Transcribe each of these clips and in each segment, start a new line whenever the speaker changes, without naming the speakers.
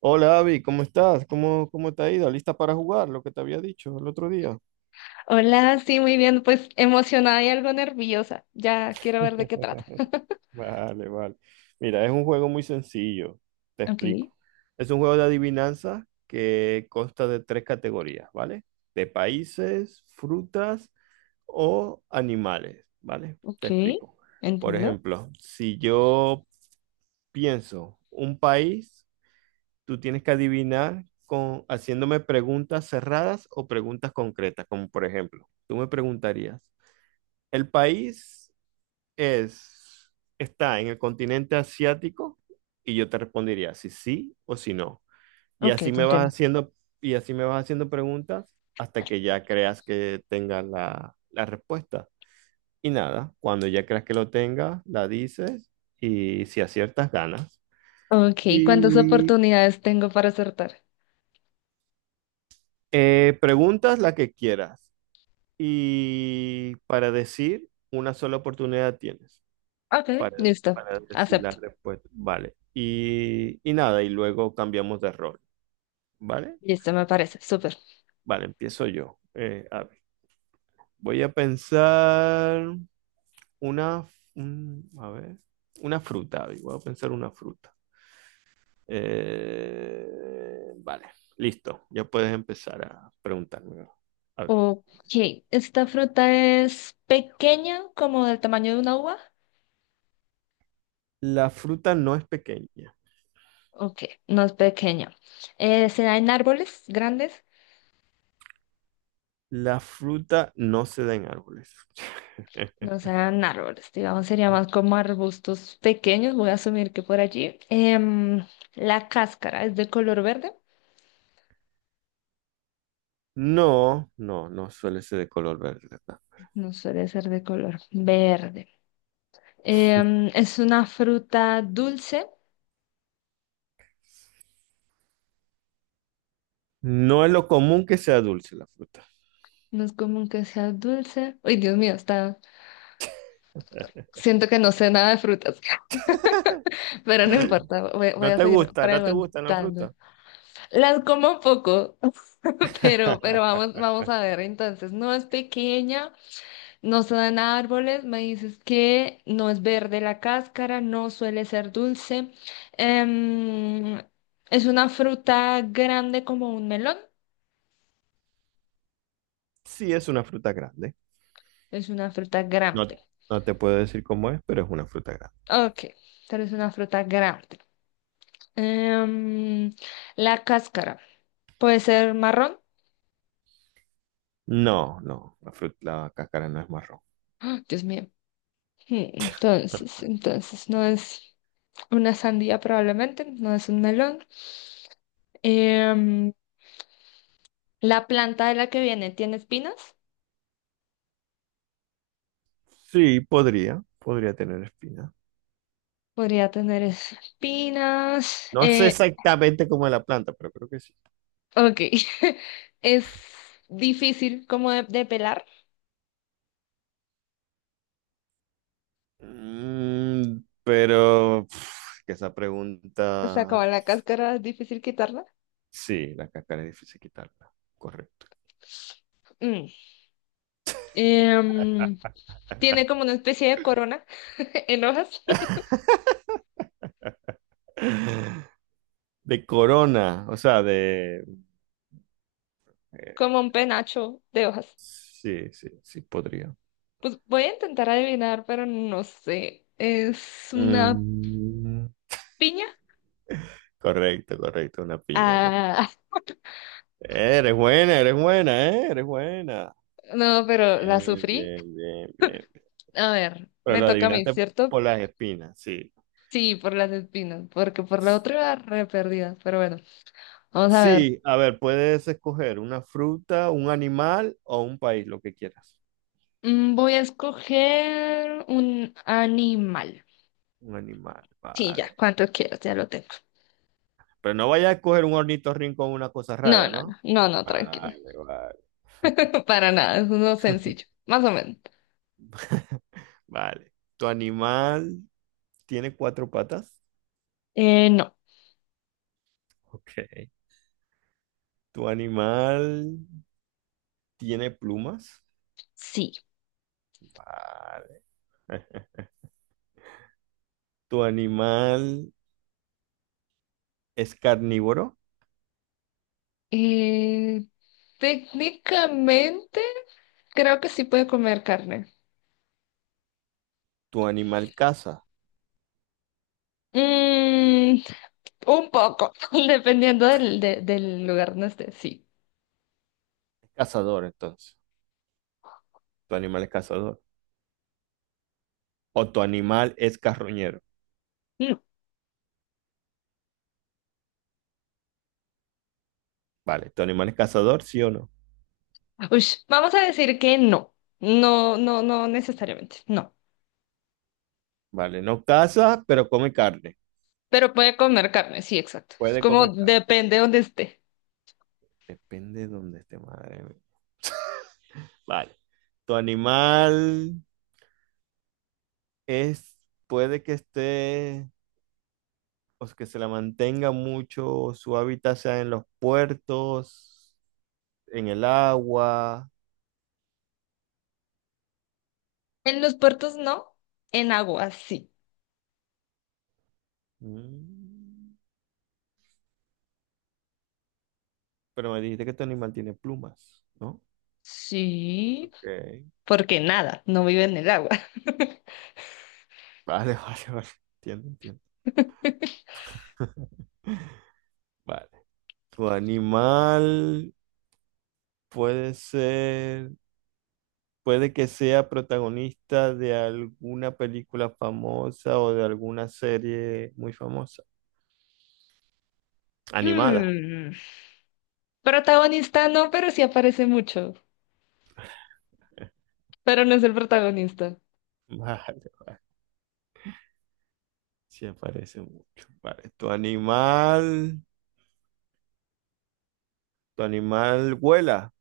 Hola Avi, ¿cómo estás? ¿¿Cómo te ha ido? ¿Lista para jugar? Lo que te había dicho el otro día.
Hola, sí, muy bien, pues emocionada y algo nerviosa. Ya quiero ver de qué trata.
Vale. Mira, es un juego muy sencillo, te
Ok,
explico. Es un juego de adivinanza que consta de tres categorías, ¿vale? De países, frutas o animales, ¿vale? Te
ok,
explico. Por
entiendo.
ejemplo, si yo pienso un país, tú tienes que adivinar haciéndome preguntas cerradas o preguntas concretas, como por ejemplo, tú me preguntarías. El país es, está en el continente asiático y yo te respondería si sí o si no. Y
Ok,
así
te
me vas
entiendo.
haciendo, y así me vas haciendo preguntas hasta que ya creas que tengas la respuesta. Y nada, cuando ya creas que lo tengas, la dices y si aciertas, ganas.
Ok, ¿cuántas
Y
oportunidades tengo para acertar?
preguntas la que quieras. Y para decir, una sola oportunidad tienes.
Ok,
para,
listo,
para decir la
acepto.
respuesta. Vale. Y nada, y luego cambiamos de rol. ¿Vale?
Listo, me parece, súper.
Vale, empiezo yo. A ver, voy a pensar una, a ver, una fruta. Abby, voy a pensar una fruta. Vale, listo. Ya puedes empezar a preguntarme. A
Ok, ¿esta fruta es pequeña, como del tamaño de una uva?
la fruta no es pequeña.
Ok, no es pequeña. ¿Se da en árboles grandes?
La fruta no se da en árboles.
No sean árboles, digamos, sería más como arbustos pequeños. Voy a asumir que por allí. La cáscara es de color verde.
No suele ser de color verde.
No suele ser de color verde. Es una fruta dulce.
No es lo común que sea dulce la fruta.
No es común que sea dulce. Uy, Dios mío, está. Siento que no sé nada de frutas, pero no importa. Voy a seguir
No te gusta la
preguntando.
fruta.
Las como poco, pero vamos a ver. Entonces, no es pequeña. No se dan árboles, me dices que no es verde la cáscara, no suele ser dulce. Em, es una fruta grande como un melón.
Sí, es una fruta grande.
Es una fruta
No,
grande.
no te puedo decir cómo es, pero es una fruta grande.
Ok, pero es una fruta grande. Em, la cáscara puede ser marrón.
No, no, la fruta, la cáscara no es marrón.
¡Ah! Dios mío. Entonces no es una sandía probablemente, no es un melón. Em, la planta de la que viene tiene espinas.
Sí, podría tener espina.
Podría tener espinas.
No sé exactamente cómo es la planta, pero creo que sí.
Ok. Es difícil como de pelar.
Mm, pero pf, que esa
O sea,
pregunta,
como la cáscara es difícil quitarla.
sí, la cáscara es difícil quitarla. Correcto.
Mm. Em, Tiene como una especie de corona en hojas,
De corona, o sea, de... eh,
como un penacho de hojas.
sí, sí, sí, podría.
Pues voy a intentar adivinar, pero no sé. ¿Es una
Mm,
piña?
correcto, correcto, una piña. Una...
Ah,
Eres buena, eres buena, eres buena.
no, pero la
Bien,
sufrí.
bien, bien, bien.
A ver,
Pero
me
lo
toca a mí,
adivinaste
¿cierto?
por las espinas, sí.
Sí, por las espinas, porque por la otra era re perdida. Pero bueno, vamos a ver.
Sí, a ver, puedes escoger una fruta, un animal o un país, lo que quieras.
Voy a escoger un animal.
Un animal,
Sí, ya,
vale.
cuánto quieras, ya lo tengo.
Pero no vayas a escoger un ornitorrinco o una cosa
No,
rara,
no, no,
¿no?
no, no, tranquila.
Vale.
Para nada, es uno sencillo, más o menos.
Vale. ¿Tu animal tiene cuatro patas?
No,
Ok. ¿Tu animal tiene plumas?
sí.
Vale. ¿Tu animal es carnívoro?
Eh, Técnicamente, creo que sí puede comer carne.
¿Tu animal caza?
Mm, un poco, dependiendo del, del lugar donde esté, sí.
Cazador, entonces. ¿Tu animal es cazador? ¿O tu animal es carroñero?
Mm,
Vale. ¿Tu animal es cazador, sí o no?
ush, vamos a decir que no, no, no, no necesariamente, no.
Vale. No caza, pero come carne.
Pero puede comer carne, sí, exacto. Es
Puede
como
comer carne.
depende de donde esté.
Depende de dónde esté, madre mía. Vale. ¿Tu animal es, puede que esté pues, que se la mantenga mucho, su hábitat sea en los puertos, en el agua?
En los puertos no, en agua sí.
Mm, pero me dijiste que tu animal tiene plumas, ¿no?
Sí,
Ok.
porque nada, no vive en el agua.
Vale, vale. Entiendo, entiendo. Vale. Tu animal puede ser, puede que sea protagonista de alguna película famosa o de alguna serie muy famosa. Animada.
Hmm, protagonista no, pero sí aparece mucho. Pero no es el protagonista.
Vale. Sí aparece mucho. Vale. Tu animal. ¿Tu animal vuela?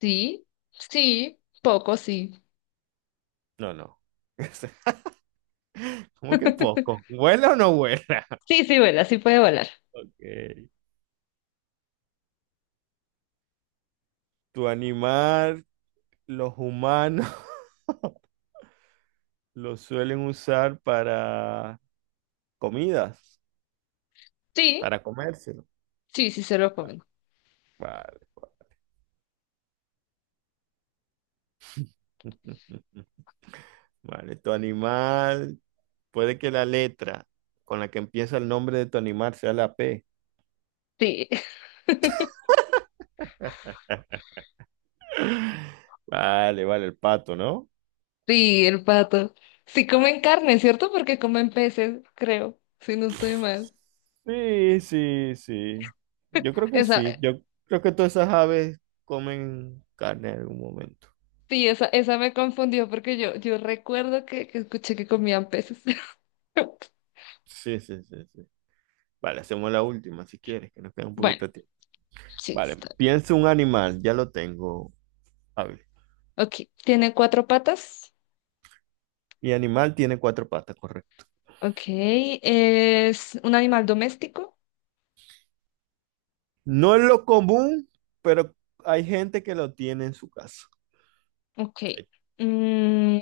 Sí, sí, poco sí.
No. ¿Cómo que poco? ¿Vuela o no vuela?
Sí, sí vuela, sí puede volar.
Ok. ¿Tu animal, los humanos, lo suelen usar para comidas,
Sí,
para comérselo?
sí, sí se lo comen.
Vale. Vale. Vale, tu animal, puede que la letra con la que empieza el nombre de tu animal sea la P.
Sí.
Vale, el pato, ¿no?
Sí, el pato. Sí comen carne, ¿cierto? Porque comen peces, creo, si no estoy mal.
Sí, sí, sí. Yo creo que
Esa,
sí. Yo creo que todas esas aves comen carne en algún momento.
sí, esa me confundió porque yo recuerdo que escuché que comían peces.
Sí, sí, sí, sí. Vale, hacemos la última si quieres, que nos queda un
Bueno,
poquito de tiempo.
sí,
Vale,
está.
piensa un animal, ya lo tengo. A ver,
Bien. Ok, tiene cuatro patas.
mi animal tiene cuatro patas, correcto.
Ok, es un animal doméstico.
No es lo común, pero hay gente que lo tiene en su casa.
Ok.
Ay,
Mm,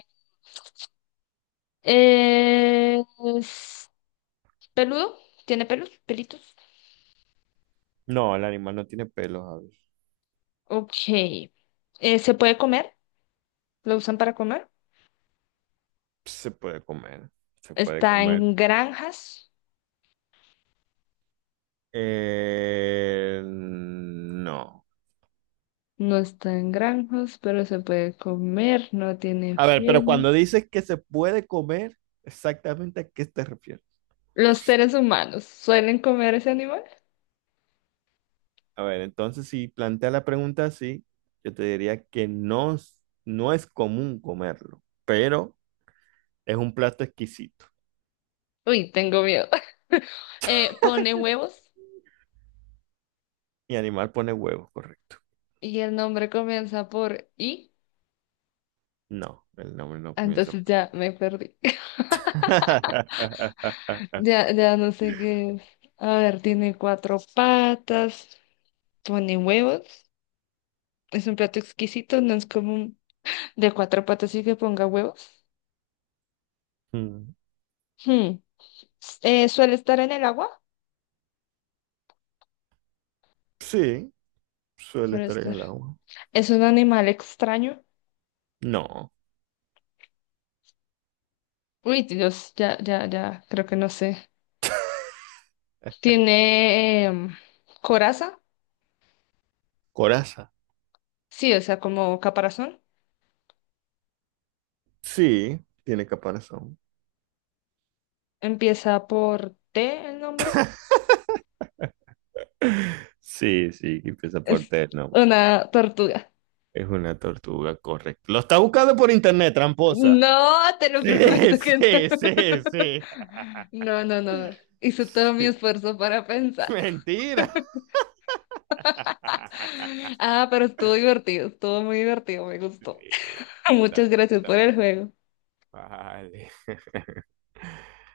es peludo, tiene pelos, pelitos.
no, el animal no tiene pelos, a ver.
Ok. ¿Se puede comer? ¿Lo usan para comer?
Se puede comer, se puede
Está
comer.
en granjas.
No.
No está en granjas, pero se puede comer, no tiene
A ver, pero
pelo.
cuando dices que se puede comer, exactamente a qué te refieres.
Los seres humanos suelen comer ese animal.
A ver, entonces si plantea la pregunta así, yo te diría que no, es- no es común comerlo, pero es un plato exquisito.
Uy, tengo miedo. Pone huevos
Y animal pone huevos, correcto.
y el nombre comienza por I.
No, el nombre no comienza
Entonces
por...
ya me perdí. Ya, ya no sé qué es. A ver, tiene cuatro patas, pone huevos. Es un plato exquisito, no es común de cuatro patas y que ponga huevos.
Mm,
Hmm. Suele estar en el agua.
sí, suele
Suele
estar en
estar.
el agua.
Es un animal extraño.
No,
Uy, Dios, ya, ya, ya, creo que no sé. Tiene coraza,
coraza.
sí, o sea, como caparazón.
Sí, tiene caparazón.
Empieza por T el nombre.
Sí, sí, que empieza por
Es
T, el.
una tortuga.
Es una tortuga, correcto. Lo está buscando por internet, tramposa.
No, te lo
Sí,
prometo que no.
sí, sí, sí.
No, no, no. No. Hice todo mi
Sí.
esfuerzo para pensar.
Mentira.
Ah, pero estuvo divertido, estuvo muy divertido, me
Sí,
gustó.
está
Muchas
bien,
gracias
está
por el
bien.
juego.
Vale.